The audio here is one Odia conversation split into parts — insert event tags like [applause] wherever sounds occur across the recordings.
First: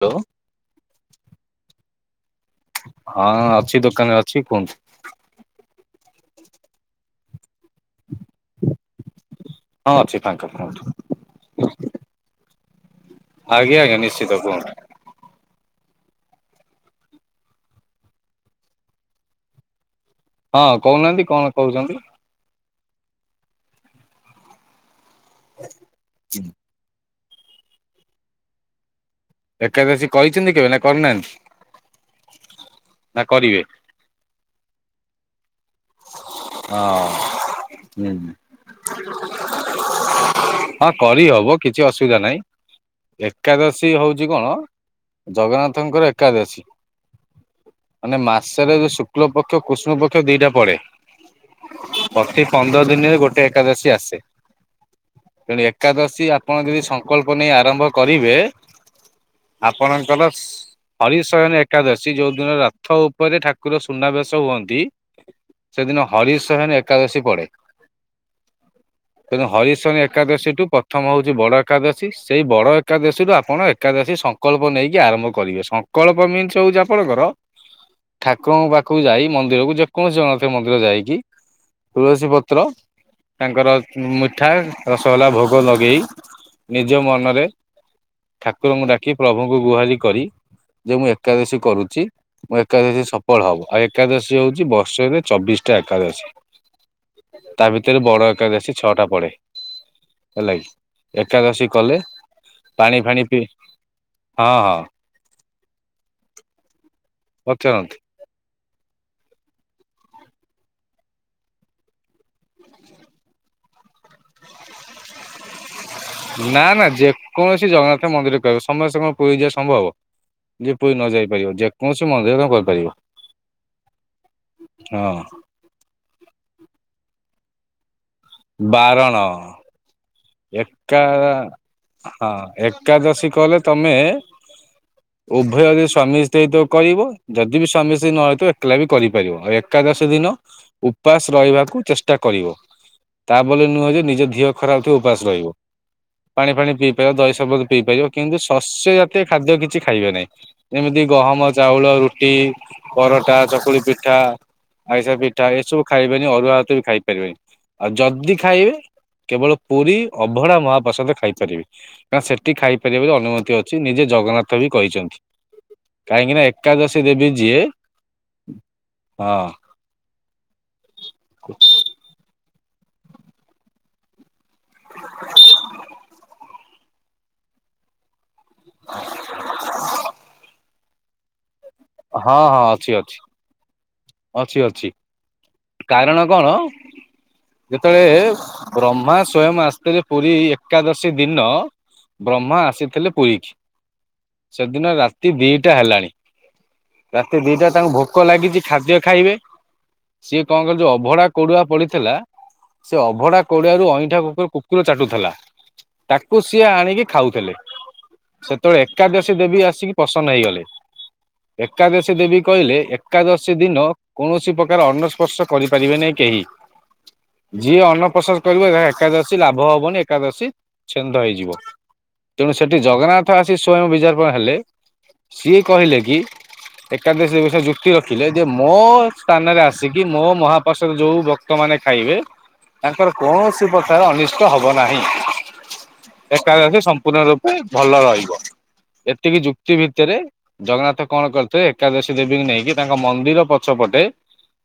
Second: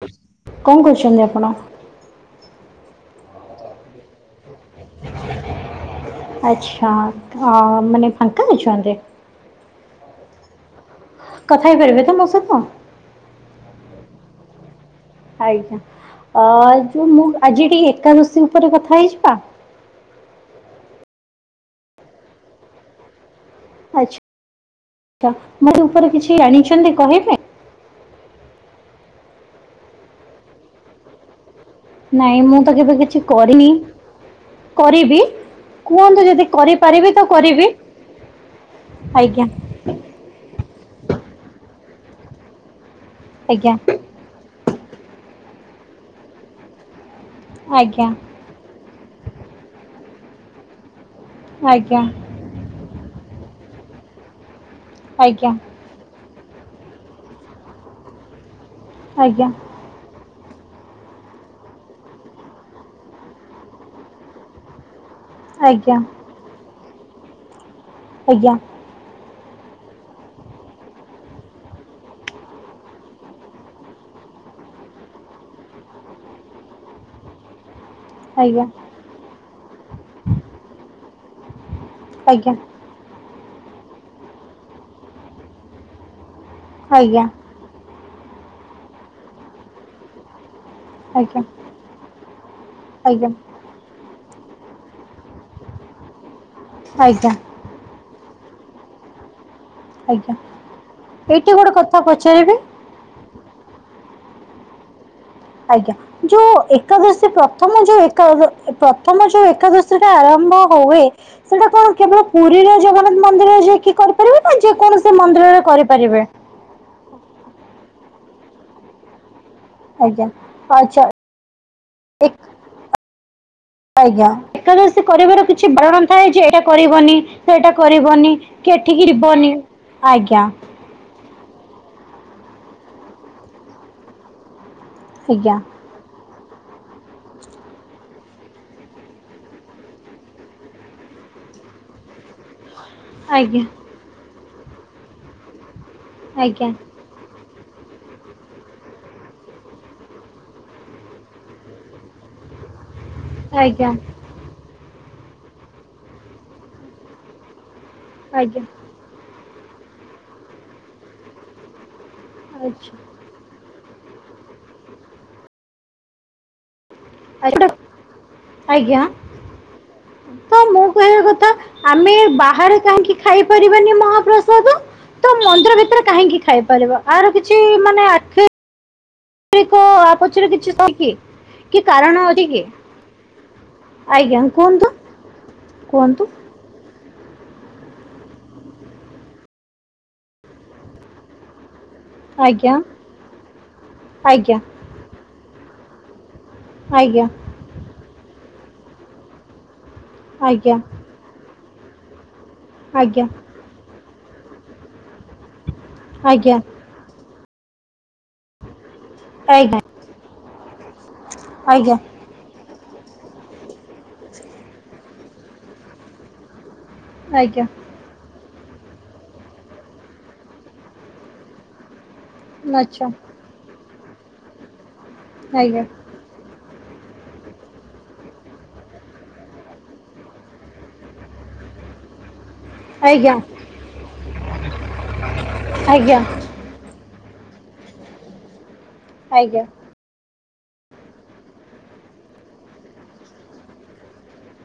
ହ୍ୟାଲୋ କଣ କରୁଛନ୍ତି ଆପଣ? ହଁ ଅଛି ଦୋକାନରେ ଅଛି କୁହନ୍ତୁ। ଆଛା ଅ ମାନେ ଫାଙ୍କ ଅଛନ୍ତି? ହଁ ଅଛି ଫାଙ୍କା କୁହନ୍ତୁ। କଥା ହେଇପାରିବେ ତ ମୋ ସହିତ? ଆଜ୍ଞା ଆଜ୍ଞା ନିଶ୍ଚିତ କୁହନ୍ତୁ। ଆଜ୍ଞା ଅ ଯୋଉ ମୁଁ ଆଜି ଟିକେ ଏକାଦଶୀ ଉପରେ କଥା ହେଇଯିବା? ହଁ କହୁନାହାନ୍ତି କଣ କହୁଛନ୍ତି। ଆଚ୍ଛା ମୋତେ ଉପରେ କିଛି ଆଣିଛନ୍ତି କହି ଏକାଦଶୀ କହିଛନ୍ତି କେବେ ନା କରୁନାହାନ୍ତି? ନାଇଁ ମୁଁ ତ କେବେ କିଛି କରିନି କରିବି କୁହନ୍ତୁ ଯଦି ହଁ କରିପାରିବି ତ କରିବି ହୁଁ। ଆଜ୍ଞା। ହଁ କରି ହବ କିଛି ଅସୁବିଧା ନାହିଁ। ଆଜ୍ଞା ଏକାଦଶୀ ହଉଛି କଣ ଜଗନ୍ନାଥଙ୍କର ଏକାଦଶୀ। ଆଜ୍ଞା ମାନେ ମାସରେ ଯୋଉ ଶୁକ୍ଳ ପକ୍ଷ କୃଷ୍ଣ ପକ୍ଷ ଦିଟା ପଡେ। ଆଜ୍ଞା। ଏ ପନ୍ଦର ଦିନରେ ଗୋଟେ ଏକାଦଶୀ ଆସେ ତେଣୁ ଆଜ୍ଞା ଏକାଦଶୀ ଆପଣ ଯଦି ସଂକଳ୍ପ ନେଇ ଆରମ୍ଭ କରିବେ ଆଜ୍ଞା। ଆପଣଙ୍କର ହରିଶୟନ ଏକାଦଶୀ ଯୋଉ ଦିନ ରଥ ଉପରେ ଠାକୁର ସୁନାବେଶ ହୁଅନ୍ତି। ଆଜ୍ଞା ସେଦିନ ହରିଶୋହନ ଏକାଦଶୀ ପଡେ। ଆଜ୍ଞା। [inaudible] [unintelligible] ତେଣୁ ହରିଶନୀ ଏକାଦଶୀଠୁ ପ୍ରଥମ ହଉଛି ବଡ଼ ଏକାଦଶୀ ସେଇ ବଡ଼ ଏକାଦଶୀରୁୁ ଆପଣ ଏକାଦଶୀ ସଂ କଳ୍ପ ନେଇକି ଆରମ୍ଭ କରିବେ ସଂକଳ୍ପ ମିନ୍ସ ହଉଛି ଆପଣଙ୍କର ଆଜ୍ଞା ଠାକୁରଙ୍କ ପାଖକୁ ଯାଇ ମନ୍ଦିରକୁ ଯେକୌଣସି ଜଗନ୍ନାଥ ମନ୍ଦିର ଯାଇକି ତୁଳସୀ ଆଜ୍ଞା ପତ୍ର ତାଙ୍କର ମିଠା ରସଗୋଲା ଭୋଗ ଲଗେଇ ନିଜ ମନରେ ଠାକୁରଙ୍କୁ ଡାକି ପ୍ରଭୁଙ୍କୁ ଗୁହାରି କରି। ଯେ ମୁଁ ଆଜ୍ଞା ଆଜ୍ଞା ଆଜ୍ଞା ଏକାଦଶୀ କରୁଛି ମୁଁ ଏକାଦଶୀ ସଫଳ ଆଜ୍ଞା ହବ ଆଉ ଏକାଦଶୀ ହଉଛି ବର୍ଷରେ ଚବିଶଟା ଏକାଦଶୀ। ଆଜ୍ଞା। ତା ଭିତରେ ବଡ ଏକାଦଶୀ ଛଅଟା ପଡେ। ଆଜ୍ଞା ହେଲାକି ଏଇଠି ଏକାଦଶୀ ଗୋଟେ କଥା କଲେ ପଚାରିବି ପାଣି ଫାଣି ପିଇ ହଁ ହଁ। ଆଜ୍ଞା ଯୋଉ ଏକାଦଶୀ ପ୍ରଥମ ପଚାରନ୍ତୁ ଯୋଉ ଏ କାଦଶ ଏ ପ୍ରଥମ ଯୋଉ ଏକାଦଶୀ ଟା ଆରମ୍ଭ ହୁଏ। ସେଇଟା କଣ କେବଳ ପୁରୀରେ ଜଗନ୍ନାଥ ମନ୍ଦିରରେ ଯାଇକି କରିପାରିବେ ନା ଯେ କୌଣସି ମନ୍ଦିରରେ କରିପାରିବେ? ନା, ନା ଯେକୌଣସି ଜଗନ୍ନାଥ ମନ୍ଦିର ରେ କରିବ, ସମସ୍ତେ କଣ ପୁରୀ ଯିବା ସମ୍ଭବ, ଆଜ୍ଞା ଯିଏ ପୁରୀ ଆଚ୍ଛା ନ ଯାଇ ପାରିବ ଯେକୌଣସି ମନ୍ଦିରରେ ଏକ- ତୋମେ କରିପାରିବ। ଆଜ୍ଞା, ଏକାଦଶୀ ହଁ କରିବାର କି ଛି ବାରଣ ଥାଏ ଯେ ଏଇଟା କରିବନି, ସେଇଟା କରିବନି, କି ଏଠିକି ବାରଣ ଯିବନି। ଆଜ୍ଞା ଏକା ହଁ ଏକାଦଶୀ କଲେ ତୋମେ ଆଜ୍ଞା ଉଭୟ ବି ସ୍ୱାମୀ ସ୍ତ୍ରୀ ତ କରିବ ଯଦି ବି ସ୍ୱାମୀ ସ୍ତ୍ରୀ ନ ହେଇଥିବ ଏକଲା ବି କରିପାରିବ। ଆଉ ଏକାଦଶୀ ଦିନ ଉପାସ ରହିବାକୁ ଚେଷ୍ଟା କରିବ। ତା ଆଜ୍ଞା ବୋଲି ନୁହଁ ଯେ ନିଜ ଧିଅ ଖରାପ ଥିବ ଉପାସ ରହିବ। ପାଣି ଆଜ୍ଞା ଫାଣି ପିଇ [inaudible] ଦହି ସର୍ବତ ପିଇପାରିବ। କିନ୍ତୁ ଶସ୍ୟ ଜାତୀୟ ଖାଦ୍ୟ କିଛି ଖାଇବେ ନାହିଁ। ଯେମିତି ଗହମ, ଚାଉଳ, ରୁଟି ପରଟା, ଚକୁଳି ଆଜ୍ଞା ପିଠା, ଆରିଷା ପିଠା ଏସବୁ ଖାଇବେନି। ଅରୁଆ ଭାତ ବି ଖାଇ ପାରିବେନି। ଆଉ ଯଦି ଆଜ୍ଞା ଖାଇବେ କେବଳ ପୁରୀ ଅଭଢା ମହାପ୍ରସାଦ ଖାଇପାରିବେ। କାରଣ ସେଟି ଖାଇପାରିବ ଆଚ୍ଛା ବୋଲି ଅନୁମତି ଅଛି ନିଜେ ଜଗନ୍ନାଥ ବି କହିଛନ୍ତି। କାହିଁକି ନା ଏକାଦଶୀ ଦେବି ଯିଏ ଆଚ୍ଛା ଆଜ୍ଞା ହଁ, ତ ମୁଁ କହିବା କଥା ଆମେ ବାହାରେ କାହିଁକି ଖାଇପାରିବାନି ମହାପ୍ରସାଦ? ତ ମନ୍ଦିର ଭିତରେ କାହିଁକି ଖାଇପାରିବ ଆର କିଛି ମାନେ ଆଖି ରେଖ ଆ ପଛରେ କିଛି [inaudible] କି? କି କାରଣ ହଁ, କି ହଁ ଅଛି ଅଛି। ଆଜ୍ଞା ଅଛି କୁହନ୍ତୁ ଅଛି କାରଣ କୁହନ୍ତୁ କଣ? ଯେତେବେଳେ ବ୍ରହ୍ମା ସ୍ଵୟଂ ଆସିଥିଲେ ପୁରୀ ଏକାଦଶୀ ଦିନ ବ୍ରହ୍ମା ଆଜ୍ଞା ଆସିଥିଲେ ପୁରୀ କି, ଆଜ୍ଞା ସେଦିନ ରାତି ଦିଟା ହେଲାଣି ଆଜ୍ଞା ରାତି ଦିଟାରେ ତାଙ୍କୁ ଭୋକ ଲାଗିଚି ଖାଦ୍ୟ ଖାଇବେ ସିଏ କଣ ଆଜ୍ଞା କଲେ ଯୋଉ ଅଭଡା କୁଡ଼ୁଆ ପଡିଥିଲା ସେ ଆଜ୍ଞା ଅଭଢା କୋଡିଆରୁ ଅଇଁଠା କୁ କୁକୁର ଚାଟୁଥିଲା। ତାକୁ ଆଜ୍ଞା ସିଏ ଆଣିକି ଖାଉଥିଲେ ସେତେବେଳେ ଏକାଦଶୀ ଦେବୀ ଆଜ୍ଞା ଆସିକି ପ୍ରସନ୍ନ ହେଇଗଲେ, ଆଜ୍ଞା ଆଜ୍ଞା ଏକାଦଶୀ ଦେବୀ କହିଲେ ଏକାଦଶୀ ଦିନ କୌଣସି ପ୍ରକାର ଅନ୍ନ ସ୍ପର୍ଶ କରିପାରିବେ ନାହିଁ କେହି। ଆଚ୍ଛା ଯିଏ ଅନ୍ନସ୍ପର୍ଶ କରିବ ଏହା ଏକାଦଶୀ ଲାଭ ହବନି ଏକାଦଶୀ ଛେନ୍ଦ ହେଇଯିବ। ତେଣୁ ସେଠି ଆଜ୍ଞା ଜଗନ୍ନାଥ ଆସି ସ୍ଵୟଂ ବିଜାର୍ପଣ ହେଲେ ସିଏ କହିଲେ କି ଏକାଦଶୀ ବିଷୟରେ ଯୁକ୍ତି ରଖିଲେ ଯେ ମୋ ମୋ ସ୍ଥାନରେ ଆସିକି ମୋ ମହାପ୍ରସାଦ ଯୋଉ ଭକ୍ତ ମାନେ ଖାଇବେ ତାଙ୍କର ଆଜ୍ଞା ଆଜ୍ଞା ଆଜ୍ଞା କୌଣସି ପ୍ରକାର ଅନିଷ୍ଟ ହବ ନାହିଁ। ଆଜ୍ଞା। ଏକାଦଶୀ ସମ୍ପୂର୍ଣ୍ଣ ରୂପେ ଭଲ ରହିବ। ଏତିକି ଯୁକ୍ତି ଭି ତରେ ଜଗନ୍ନାଥ କଣ କରିଥିଏ ଏକାଦଶୀ ଦେବୀଙ୍କୁ ନେଇକି ତାଙ୍କ ମନ୍ଦିର ପଛ ପଟେ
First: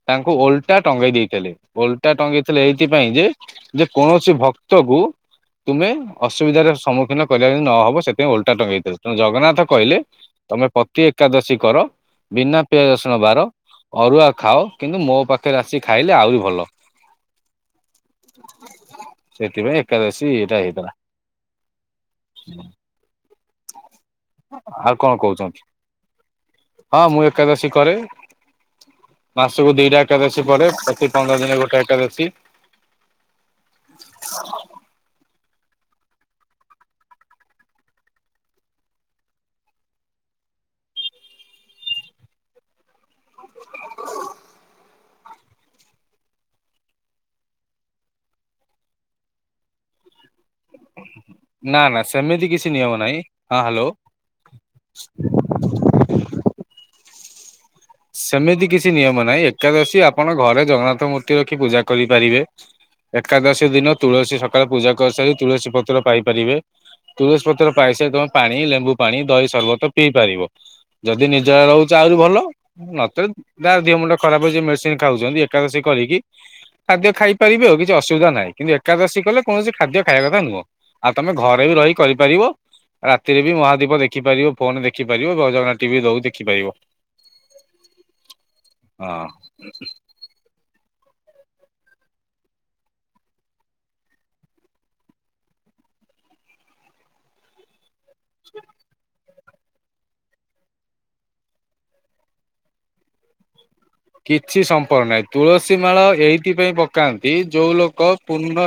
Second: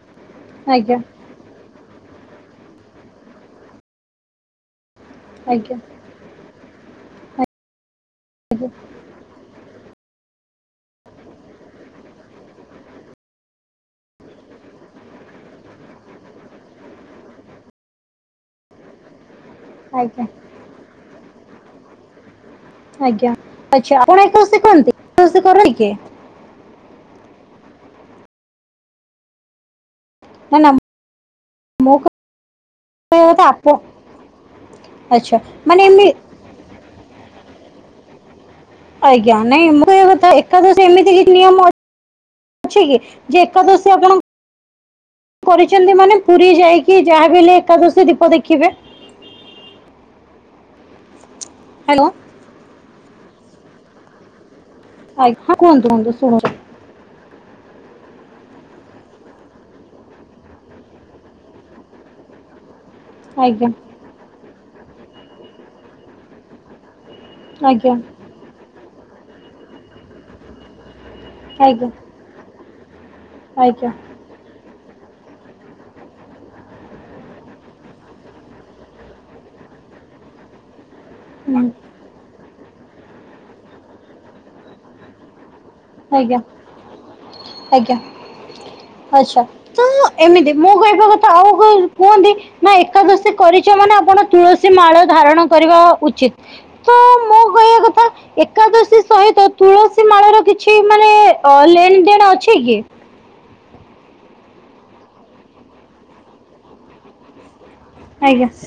ତାଙ୍କୁ ଓଲଟା ଆଜ୍ଞା ଟଙ୍ଗେଇ ଦେଇଥିଲେ। ଓଲଟା ଟଙ୍ଗେଇ ଥିଲେ ଏଇଥିପାଇଁ ଯେ ଯେ କୌଣସି ଭକ୍ତକୁ ଆଜ୍ଞା ତୁମେ ଅସୁବିଧାର ସମ୍ମୁଖୀନ କରିବା ଯେମିତି ନ ହବ ସେଥିପାଇଁ ଓଲଟା ଟଙ୍ଗେଇ ଥିଲେ। ତେଣୁ ଜଗନ୍ନାଥ କହିଲେ ତୋମେ ପତି ଏକାଦଶୀ କର ବିନା ପିଆଜ ରସୁଣ ବାର ଅରୁଆ ଖାଅ କିନ୍ତୁ ମୋ ପାଖରେ ଆସିି ଖାଇଲେ ଆଉରି ଭଲ। [inaudible] ସେଥିପାଇଁ ଆଜ୍ଞା ଆଜ୍ଞା ଏକାଦଶୀ ଇଏଟା ହେଇଥିଲା। ଆଜ୍ଞା, ଆଚ୍ଛା, ଆପଣ ଏକାଦଶୀ ଆଉ କରନ୍ତି? କଣ ଏକାଦଶୀ କହୁଛନ୍ତି କରୁଣି କିଏ? ହଁ, ମୁଁ ଏକାଦଶୀ କରେ, ମାସକୁ ଦିଟା ଏକାଦଶୀ ନା ପଡେ ନା ପ୍ରତି ପନ୍ଦର ଦିନେ ଗୋଟେ ଏକାଦଶୀ। ତ ଏ ଆପ ଆଚ୍ଛା ମାନେ ଏମି ଆଜ୍ଞା ନାଇଁ ମୁଁ କଇବା କଥା ଏକାଦସି ଏମିତି କିଛି ନିୟମ ଅଛି କି ଯେ ଏକାଦଶି ଆପଣ କରିଚନ୍ତି ମାନେ ପୁରୀ ଯାଇକି ଯାହା ବି ହେଲେ ଏକାଦଶୀ ଦୀପ ଦେଖିବେ। ନା ନା ହ୍ୟାଲୋ ସେମିତି କିଛି ନିୟମ ନାଇଁ ହଁ ହାଲୋ। ହଁ କୁହନ୍ତୁ କୁହନ୍ତୁ ଶୁଣୁଚି। ସେମିତି କିଛି ନିୟମ ନାଇଁ ଏକାଦଶୀ ଆପଣ ଘରେ ଜଗନ୍ନାଥ ମୂର୍ତ୍ତି ରଖି ପୂଜା କରିପାରିବେ। ଏକାଦଶୀ ଆଜ୍ଞା ଦିନ ତୁଳସୀ ସକାଳ ପୂଜା କରିସାରିକି ତୁଳସୀ ପତ୍ର ପାଇପାରିବେ। ତୁଳସୀ ପତ୍ର ଆଜ୍ଞା ପାଇ ସାଇ ତମେ ପାଣି ଲେମ୍ବୁ ପାଣି ଦହି ସରବତ ପିଇ ପାରିବ। ଯଦି ନିଜଳା ଆଜ୍ଞା ରହୁଚ ଆଉରି ଭଲ ନଚେତ ତା ଆଜ୍ଞା ଦିଅ ମୁଣ୍ଡ ଖରାପ ଅଛି ମେଡିସିନ ଖାଉଛନ୍ତି ଏକାଦଶୀ କରିକି ଖାଦ୍ୟ ଖାଇ ପାରିବେ କିଛି ଅସୁବିଧା ନାହିଁ ଏକାଦଶୀ କଲେ କୌଣସି ଖାଦ୍ୟ ଖାଇବା କଥା ନୁହଁ। ଆଉ ତମେ ଘରେ ହୁଁ ବି ରହି କରିପାରିବ ରାତିରେ ବି ମହାଦୀପ ଦେଖିପାରିବ ଫୋନ ଦେଖିପାରିବ ଜୟ ଜଗନ୍ନାଥ ଟିଭି ଦଉଚି ଆଜ୍ଞା ଦେଖିପାରିବ। ଆଜ୍ଞା ହଁ। ଆଛା ତୁଁ ଅ ଏମିତି ମୁଁ କଇବା କଥା ଆଉ କୁହନ୍ତି ନା ଏକାଦଶୀ କରିଛ ମାନେ ଆପଣ ତୁଳସୀ ମାଳ ଧାରଣ କରିବା ଉଚିତ୍। ତ ମୋ କଇବା କଥା ଏକାଦଶୀ ସହିତ ତୁଳସୀ ମାଳ ର କି ଛି ମାନେ ଅ ଲେନ ଦେଣ ଅଛି କି? କିଛି ସମ୍ପର୍କ ନାଇଁ ତୁଳସୀ ମାଳ ଏଇଥିପାଇଁ ପକାନ୍ତି ଯୋଉ ଲୋ ତ ଆଜ୍ଞା ପୂର୍ଣ୍ଣ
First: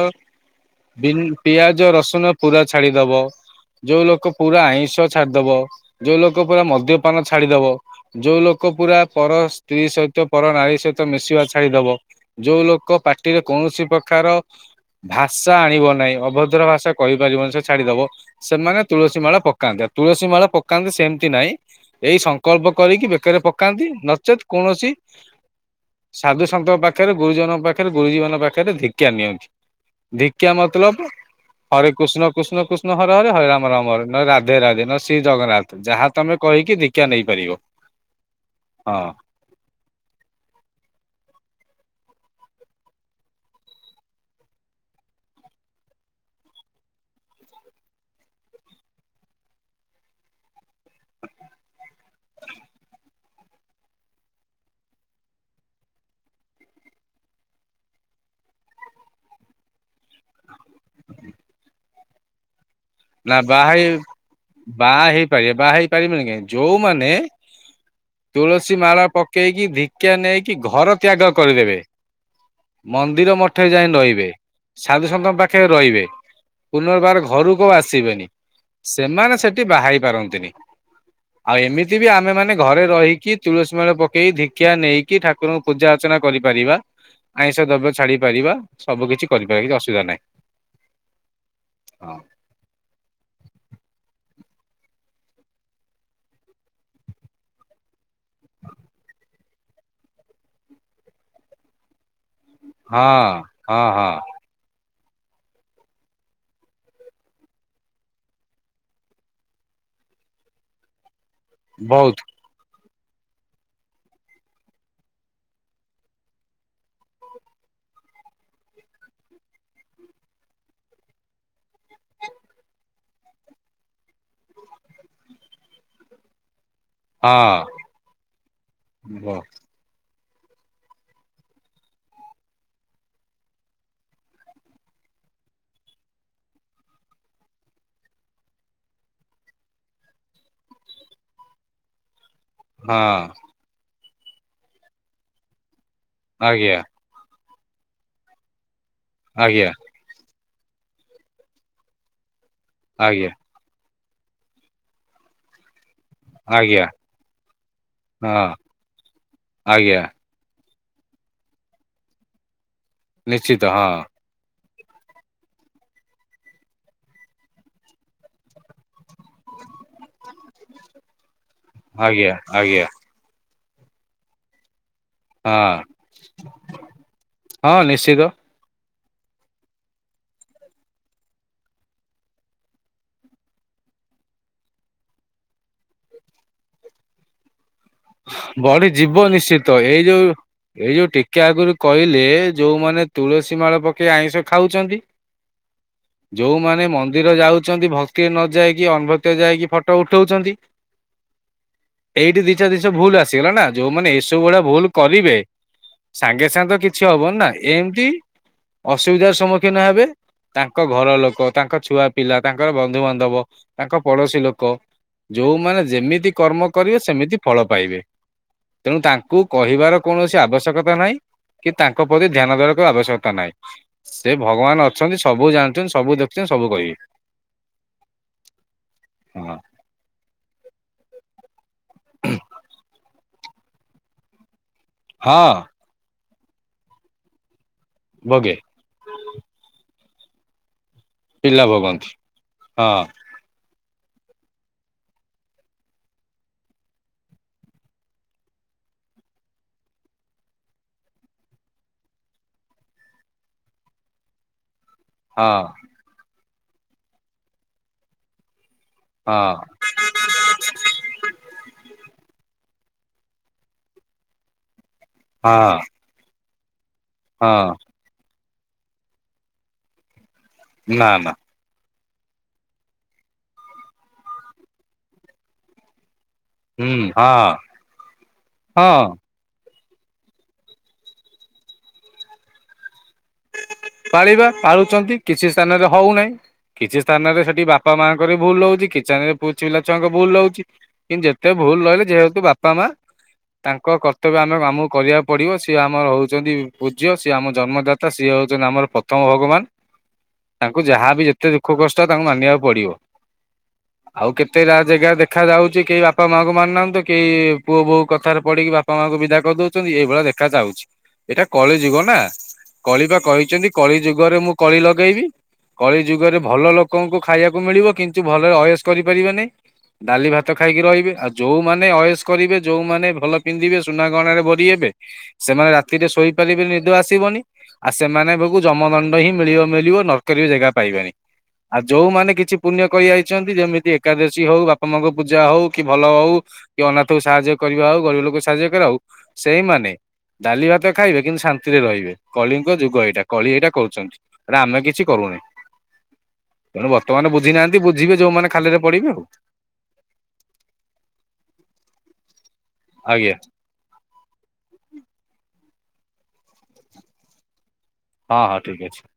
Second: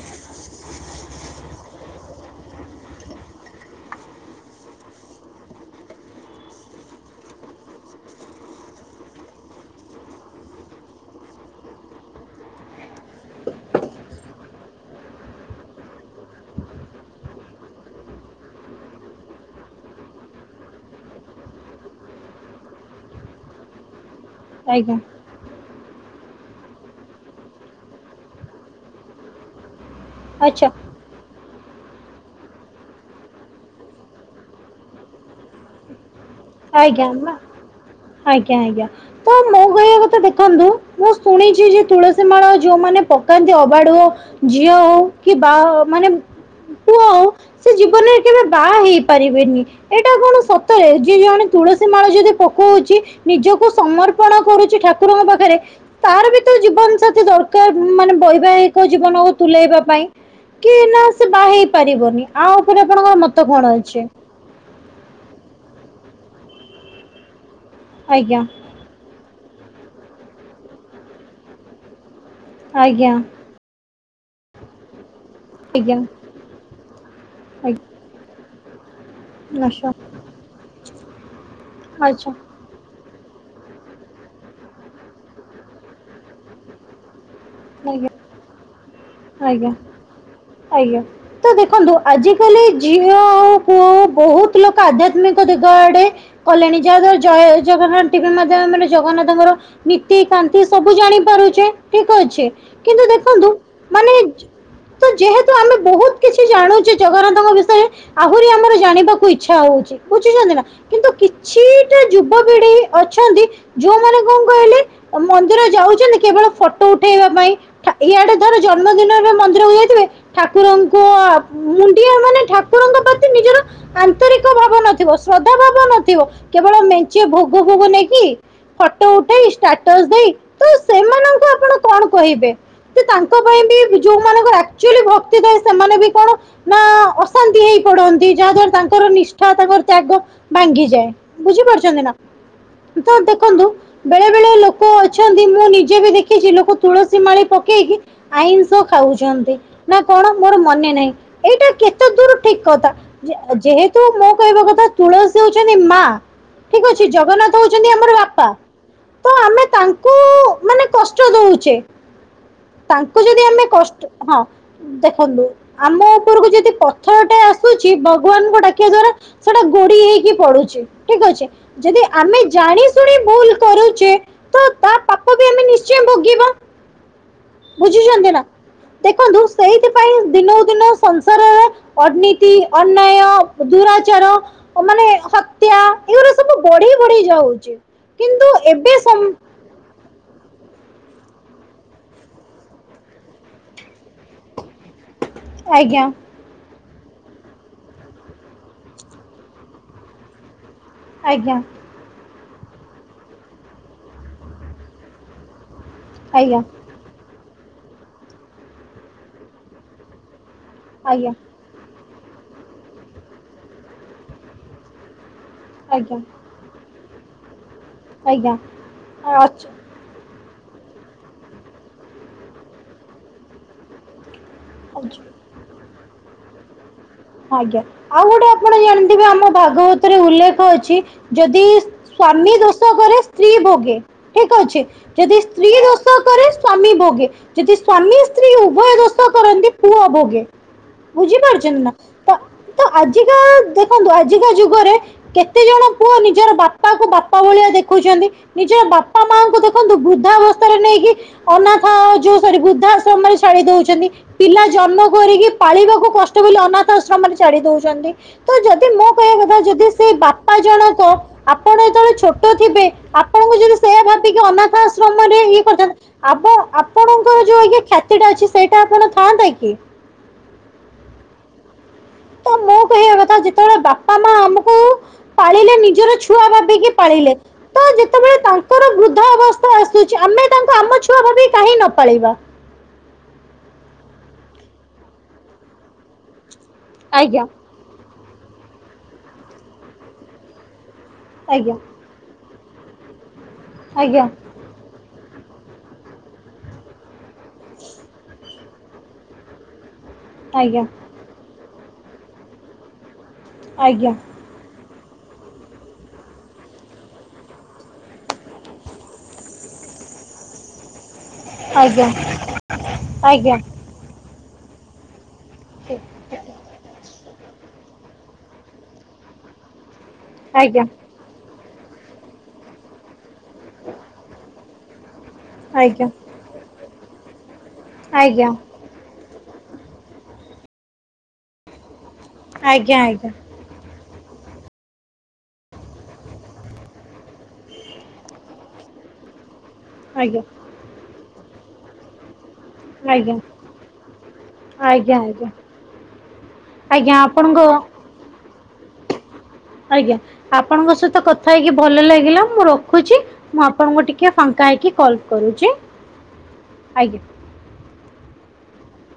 ପିଆଜ ରସୁଣ ପୁରା ଛାଡିଦବ। ଯୋଉ ଲୋକ ପୁରା ଆଇଁଷ ଛାଡିଦବ ଯୋଉ ଲୋକ ପୁରା ମଦ୍ୟପାନ ଛାଡିଦବ। ଯୋଉ ଲୋକ ପୁରା ପର ସ୍ତ୍ରୀ ସଇ ତ ପର ନାରୀ ସହିତ ମିଶିବା ଛାଡିଦବ ଯୋଉ ଲୋକ ପାଟିରେ କୌଣସି ପ୍ରକାର ଭାଷା ଆଣିବ ନାହିଁ ଅଭଦ୍ର ଭାଷା କହିପାରିବନି ସେ ଛାଡିଦବ। ସେମାନେ ତୁଳସୀ ମାଳ ପକାନ୍ତେ ଆଉ ତୁଳସୀ ମାଳ ପକାନ୍ତେ ସେମତି ନାଇଁ। ଏଇ ସଂକଳ୍ପ କରିକି ବେକରେ ପକାନ୍ତି ନଚେତ୍ କୌଣସି ଆଜ୍ଞା ସାଧୁ ସନ୍ତଙ୍କ ପାଖରେ ଗୁରୁଜନଙ୍କ ପାଖରେ ଗୁରୁଜୀ ମାନ ଙ୍କ ପାଖରେ ଧିକ୍ଷା ନିଅନ୍ତି। ଧିଖ୍ୟା ଆଚ୍ଛା ମତଲବ ହରେ କୃଷ୍ଣ କୃଷ୍ଣ କୃଷ୍ଣ ହରେ ହରେ ହରେ ରାମ ରାମ ହରେ ନ ରାଧେ ରାଧେ ନ ଶ୍ରୀ ଜଗନ୍ନାଥ ଯାହା ତମେ କହିକି ଦୀକ୍ଷା ଆଜ୍ଞା ନେଇପାରିବ ଆଜ୍ଞା ଆଜ୍ଞା ହଁ। ମୋ କହିବା ତ ଦେଖନ୍ତୁ ମୁଁ ଶୁଣିଛି ଯେ ତୁଳସୀ ମାଳ ଯୋଉମାନେ ପକାନ୍ତି ଅବାଡୁଅ ଝିଅ ହଉ କି ବାହା ମାନେ ପୁଅ ହଉ ସେ ଜୀବନରେ କେବେ ବାହା ହେଇପାରିବେନି ଏଇଟା କଣ ସତରେ କିଏ ଜଣେ ତୁଳସୀ ମାଳ ଯଦି ପକଉଚି ନିଜକୁ ସମର୍ପଣ କରୁଚି ଠାକୁରଙ୍କ ପାଖରେ। ତାର ବି ତ ଜୀବନ ସାଥି ଦରକାର ମାନେ ବୈବାହିକ ଜୀବନକୁ ତୁଲେଇବା ପାଇଁ। କି ନା ସେ ବାଆ ହେଇ ପାରିବନି ଆ ଉପରେ ଆପଣଙ୍କର ନା ମତ ବାହା କଣ ହେଇ ଅଛି? ବାହା ହେଇପାରିବ ବାହା ହେଇପାରିବନି କାଇଁକି ଯୋଉମାନେ ଆଜ୍ଞା ତୁଳସି ସି ମାଳା ପକେଇକି ଧିକ୍ଷା ନେଇକି ଘର ତ୍ୟାଗ କରିଦେବେ। ଆଜ୍ଞା ମନ୍ଦିର ମଠରେ ଯାଇ ରହିବେ ସାଧୁସନ୍ତଙ୍କ ପାଖରେ ଆଜ୍ଞା ରହିବେ। ପୁନର୍ବାର ଘରୁ କଉ ଆସ ଆଜ୍ଞା ତିବେନି ସେମାନେ ସେଠି ଆଚ୍ଛା ବାହାହେଇ ପାରନ୍ତିନି ଆଉ ଏମିତି ବି ଆଚ୍ଛା ଆମେମାନେ ଘରେ ରହିକି ତୁଳସୀ ମାଳ ପକେଇ ଧିଖ୍ୟା ନେଇକି ଠାକୁରଙ୍କୁ ପୂଜା ଅର୍ଚ୍ଚନା କରିପାରିବା। ଆଇଁଷ ଦ୍ରବ୍ୟ ଆଜ୍ଞା ଛାଡି ପାରିବା ସବୁ କିଛି କରିପାରିବା ଆଜ୍ଞା କିଛି ଅସୁବିଧା ନାହିଁ। ଆଜ୍ଞା ତ ଦେଖନ୍ତୁ ହଁ ଆଜି କାଲି ଝିଅ ହେଉ ପୁଅହେଉ ବହୁତ ଲୋକ ଆଧ୍ୟାତ୍ମିକ ଦିଗ ଆଡେ କଲେଣି ଯାହା ଦ୍ଵାରା ଜୟ ଜଗନ୍ନାଥ ଟିଭି ମାଧ୍ୟମରେ ଜଗନ୍ନାଥଙ୍କର ନୀତିକାାନ୍ତି ସବୁ ଜାଣିପାରୁଛେ ଠିକ ଅଛି କିନ୍ତୁ ଦେଖନ୍ତୁ ହଁ ହଁ ମାନେ ତ ଯେହେତୁ ଆମେ ବହୁତ କିଛି ଜାଣୁଚି ଜଗନ୍ନାଥଙ୍କ ବିଷୟରେ ଆହୁରି ଆମର ଜାଣିବାକୁ ଇଚ୍ଛା ହଉଚି ବୁଝିଛନ୍ତି ନା କିନ୍ତୁ କିଛିଟା ବହୁତ ଯୁ [unintelligible] ବି ଅଛନ୍ତି ଯୋଉମାନେ କଣ କହିଲେ ମନ୍ଦିର ଯାଉଛନ୍ତି କେବଳ ଫଟୋ ଉଠେଇବା ପାଇଁ ଠା ଇଆଡେ ଜନ୍ମଦିନରେ ମନ୍ଦିରକୁ ଯାଇଥିବେ ଠାକୁରଙ୍କ ମୁଣ୍ଡିଆ ମାନେ ଠାକୁରଙ୍କ ପ୍ରତି ନିଜର ଆନ୍ତରିକ ଭାବ ନଥିବ ଶ୍ରଦ୍ଧା ଭାବ ନଥିବ କେବଳ ମେ ଞ୍ଚେ ଭୋଗ ହଁ ଭୋଗ ନେଇକି ଫଟୋ ହଁ ଉଠେଇ ଷ୍ଟା ଟସ ଦେଇ ତ ସେମାନଙ୍କୁ ଆପଣ କଣ କହିବେ ଯେ ତା ଙ୍କ ପାଇଁ ବି ଯୋଉ ମାନଙ୍କର ଆକଚୁଆଲି ଭକ୍ତି ଦଏ ସେମାନେ ବି କଣ ନା ଅଶାନ୍ତି ହେଇ ପଡନ୍ତି ଯାହା ଦ୍ଵାରା ତାଙ୍କର ନିଷ୍ଠା ତାଙ୍କର ତ୍ୟାଗ ଭାଙ୍ଗିଯାଏ। ବୁଝି ପାରୁଛନ୍ତି ନା? ତ ଦେଖନ୍ତୁ ବେଳେ ବେଳେ ଲୋକ ଅଛନ୍ତି ମୁଁ ନିଜେ ବି ଦେଖିଛି ଲୋକ ଆଜ୍ଞା ତୁଳସୀ ମାଳି ପକେଇକି ଆଇଁଷ ଖାଉଛନ୍ତି। ଆଜ୍ଞା ନା କଣ ମୋର ମନେ ନାହିଁ ଏଇଟା କେତେ ଦୂର ଠିକ କଥା। ଆଜ୍ଞା ଯେ ଯେହେତୁ ମୋ କହିବା କଥା ତୁଳସୀ ହଉଛନ୍ତି ମା ଆଜ୍ଞା ଠିକ ଅଛି ଜଗନ୍ନାଥ ହଉଛନ୍ତି ଆମର ବାପା ହଁ ତ ଆମେ ଆଜ୍ଞା ତାଙ୍କୁ ମାନେ କଷ୍ଟ ଦଉଛେ ତାଙ୍କୁ ଯଦି ନିଶ୍ଚିତ ଆମେ ହଁ କଷ୍ଟ ହଁ ଦେଖନ୍ତୁ ଆମ ଉପରକୁ ଯଦି ପଥର ଟେ ଆସୁଛି ଭଗବାନଙ୍କୁ ଡାକିବା ଦ୍ଵାରା ସେଟା ଗୋଡି ହେଇକି ପଡୁଛି ଠିକ ଅଛି ଯଦି ଆଜ୍ଞା ଆମେ ଆଜ୍ଞା ଜାଣି ଶୁଣି ଭୁଲ କରୁଛେ ତ ତା ପାପ ବି ଆମେ ହଁ ନିଶ୍ଚୟ ଭୋଗିବ। ହଁ ନିଶ୍ଚିତ ବୁଝିଛନ୍ତି ନା ଦେଖନ୍ତୁ ସେଇଥିପାଇଁ ଦିନକୁ ଦିନ ସଂସାରର ଅର୍ନତି ଅନ୍ୟାୟ ଦୁରାଚାର ଓ ମାନେ ହତ୍ୟା ଏଗୁଡା ସବୁ ବଢି ବଢି ଯାଉଛି। କିନ୍ତୁ ବଢି ଏବେ ସମ ଯିବ ନିଶ୍ଚିତ ଏଇ ଯୋଉ ଏଇ ଯୋଉ ଟିକେ ଆଗରୁ କହିଲେ ଯୋଉମାନେ ତୁଳସୀ ମାଳ ପକେଇ ଆଇଁଷ ଖାଉଛନ୍ତି। ଆଜ୍ଞା। ଯୋଉମାନେ ମନ୍ଦିର ଯାଉଛନ୍ତି ଭକ୍ତି ନ ଯାଇକି ଅନଭକ୍ ଯାଇକି ଫଟୋ ଉଠଉଛନ୍ତି। ଆଜ୍ଞା। ଏଇଠି ଦିଶା ଦିଶା ଭୁଲ ଆସିଗଲା ନା ଯୋଉମାନେ ଏଇସବୁ ଭୁଡଆ ଭୁଲ କରିବେ ସାଙ୍ଗେ ଆଜ୍ଞା ସାଙ୍ଗେ ତ କିଛି ହବନି ନା ଏମିତି ଅସୁବିଧାର ସମ୍ମୁଖୀନ ହେବେ। ତାଙ୍କ ଘର ଆଜ୍ଞା ଲୋକ ତାଙ୍କ ଛୁଆ ପିଲା ତାଙ୍କର ବନ୍ଧୁବାନ୍ଧବ ତାଙ୍କ ପଡୋଶୀ ଲୋକ ଯୋଉମାନେ ଆଜ୍ଞା ଯେମିତି କର୍ମ କରିବେ ସେମିତି ଫଳ ପାଇବେ ଆଜ୍ଞା ତେଣୁ ତାଙ୍କୁ ଆଚ୍ଛା କହିବାର କୌଣସି ଆବଶ୍ୟକତା ନାହିଁ କି ତାଙ୍କ ପ୍ରତି ଧ୍ୟାନ ଦେବାକୁ ଆବଶ୍ୟକତା ନାହିଁ। ସେ ଭଗବାନ ଆଚ୍ଛା ଅଛନ୍ତି ସବୁ ଜାଣିଛନ୍ତି ସବୁ ଦେଖୁଛନ୍ତି ସବୁ କହିବି। ଆଜ୍ଞା ଆଉ ଗୋଟେ ଆପଣ ଜାଣିଥିବେ ଆମ ହଁ ଭାଗବତ ଉଲ୍ଲେଖ ଅଛି ଯଦି ସ୍ଵାମୀ ଦୋଷ କରେ ସ୍ତ୍ରୀ ଭୋଗେ ଠିକ ଅଛି। ଯଦି ହଁ ସ୍ତ୍ରୀ ଦୋଷ କରେ ସ୍ଵାମୀ ଭୋଗେ ଯଦି ସ୍ଵାମୀ ସ୍ତ୍ରୀ ଭୋଗେ ଉଭୟ ଦୋଷ କରନ୍ତି ପୁଅ ଭୋଗେ ପିଲା ବୁଝିପାରୁଛନ୍ତି ନା ଭୋଗନ୍ତି ତ ହଁ ଆଜି [unintelligible] ଦେଖନ୍ତୁ ଆଜିକା ଯୁଗରେ କେତେ ଜଣ ପୁଅ ନିଜର ବାପାକୁ ବାପା ଭଳିଆ ଦେଖୁଛନ୍ତି? ନିଜ ବାପା ମାଆଙ୍କୁ ଦେଖନ୍ତୁ ବୃଦ୍ଧାବସ୍ଥାରେ ନେଇକି ଅନାଥ ଯୋଉ ସରି ବୃଦ୍ଧାଶ୍ରମରେ ଛାଡି ଦଉଛନ୍ତି ପିଲା ଜନ୍ମ ହଁ କରିକି ପାଳିବାକୁ କଷ୍ଟ ବୋଲି ଅନାଥ ଆଶ୍ରମ ମାନ ଛାଡି ଦଉଛନ୍ତି ତ ଯଦି ମୁଁ କହିବା ହଁ କଥା ଯଦି ସେଇ ବା ପା ଜଣକ ଆପଣ ଯେତଳେ ଛୋଟ ଥିବେ ଆପଣଙ୍କୁ ଯଦି ସେଇଆ ଭାବିକି ଅନାଥ ଆ ଶ୍ରମଟା ଇଏ ହଁ କରିଛନ୍ତି ଆପ ଆପଣଙ୍କର ହଁ ଯୋଉ ଖ୍ୟାତି ଟା ଅଛି ସେଇଟା ଆପଣ ଥାଆନ୍ତା କି? ନାଁ ନାଁ। ତ ମୁଁ କହିବା କଥା ଯେତେବେଳେ ବାପା ମା ଆମକୁ ପାଳିଲେ ନିଜର ଛୁ ଛୁଆ ହୁଁ ଭାବିକି ପାଳିଲେ ହଁ ତ ଯେତେବେଳେ ତାଙ୍କର ହଁ ବୃଦ୍ଧ ଅବସ୍ ସ୍ଥା ଆସୁଛି ଆମେ ତାଙ୍କୁ ଆମ ଛୁଆ ଭାବିକି କାହିଁ ନ ପାଳିବା? ପାଳିବା ପାଳୁଛନ୍ତି କିଛି ସ୍ଥାନରେ ହଉନେଇଁ କିଛି ସ୍ଥାନରେ ଆଜ୍ଞା ସେଠି ବାପା ବାପା ମାଆଙ୍କର ବି ଭୁଲ ରହୁଛି କିଚେନ୍ ରେ ପୁ ପିଲା ଛୁଆଙ୍କ ଭୁଲ ହଉଛି କିନ୍ତୁ ଯେତେ ଆଜ୍ଞା ଭଲ ରହିଲେ ଯେହେତୁ ବାପା ବାପା ମା ତାଙ୍କ ଆଜ୍ଞା କର୍ତ୍ତବ୍ୟ ଆମେ ଆମକୁ କରିବାକୁ ପଡିବ ସିଏ ଆମର ହଉଛନ୍ତି ପୂଜ୍ୟ ସିଏ ଆମ ଜନ୍ମଦାତା ସିଏ ହଉଛନ୍ତି ଆମର ପ୍ରଥମ ଭଗବାନ ତାଙ୍କୁ ଆଜ୍ଞା ଯାହାବି ଯେ କେତେ ଦୁଃଖ କଷ୍ଟ ତାଙ୍କୁ ମାନିବାକୁ ପଡିବ ଆଜ୍ଞା ଆଉ କେତେ ଏତେ ରା ଜାଗା ଦେଖା ଯାଉଛି କେହି ବାପା ମାଆଙ୍କୁ ମାନୁନାହାନ୍ତିୁ କେହି ପୁଅ ବୋଉ କଥାରେ ପଡିକି ବାପା ବାପା ମାଆଙ୍କୁ ବିଦା କରିଦଉଛନ୍ତି ଏଇଭଳିଆ ଦେଖା ଯାଉଛି, ଏଇଟା କଳି ଯୁଗ ଆଜ୍ଞା ନା। କଳି ପା ଆଜ୍ଞା କହିଛନ୍ତି କଳି ଯୁଗରେ ମୁଁ କଳି ଲଗେଇବି କଳି ଯୁଗରେ ଭଲ ଲୋକଙ୍କୁ ଖାଇବାକୁ ମିଳିବ କିନ୍ତୁ ଭଲରେ ଅୟସ କରିପାରିବେ ନେଇଁ ଡାଲି ଭାତ ଖାଇକି ଆଜ୍ଞା ରହିବେ ଆଉ ଯୋଉମାନେ ଅୟସ କରିବେ ଯୋଉମାନେ ଭଲ ପିନ୍ଧିବେ ସୁନା ଗହଣାରେ ଭରି ହେବେ ସେମାନେ ରାତିରେ ଆଜ୍ଞା ଶୋଇପାରିବେନି ନିଦ ଆସିବନି ଆଉ ସେମାନେ ବେ ଆଜ୍ଞା କୁ ଜମ ଜମ ଦଣ୍ଡ ହିଁ ମିଳିବ ମିଳିବ ନର୍କରେ ବି ଜେଗା ପାଇବେନି ଆଉ ଯୋଉମାନେ କିଛି ପୁଣ୍ୟ ଆଜ୍ଞା ଆଜ୍ଞା ଆଜ୍ଞା ଆଜ୍ଞା କଇଆଇଚନ୍ତି ଯେମିତି ଏକାଦଶୀ ହଉ ବାପା ମାଙ୍କ ପୂଜା ହଉ କି ଭଲ ହଉ କି ଅନାଥ କୁ ସାହାଯ୍ୟ କରିବା ହଉ, ଗରିବ ଲୋକ ସାହାଯ୍ୟ କରିବା ହଉ, ସେଇମାନେ ଡାଲି ଭାତ ଖାଇବେ କିନ୍ତୁ ଶାନ୍ତିରେ ରହିବେ। କଳିଙ୍କ ଯୁଗ ଏଇଟା ଆଜ୍ଞା କଳି ଏଇଟା କରୁଛନ୍ତି ହେଟା ଆମେ କିଛି କରୁନେ। ଆଜ୍ଞା ତେଣୁ ଆଜ୍ଞା ବର୍ତ୍ତମାନ ବୁଝି ଆପଣଙ୍କ ନାହାନ୍ତି ବୁଝିବେ ଯୋଉମାନେ ଖାଲରେ ପଡିବେ ଆଉ। ଆଜ୍ଞା ଆପଣଙ୍କ ସହିତ କଥା ହେଇକି ଭଲ ଲାଗିଲା ମୁଁ ରଖୁଛି ଆଜ୍ଞା ମୁଁ ଆପଣଙ୍କୁ ଟିକେ ଫାଙ୍କା ହେଇକି କଲ କରୁଛି, ଆଜ୍ଞା। ହଁ ହଁ ଠିକ୍ ଅଛି।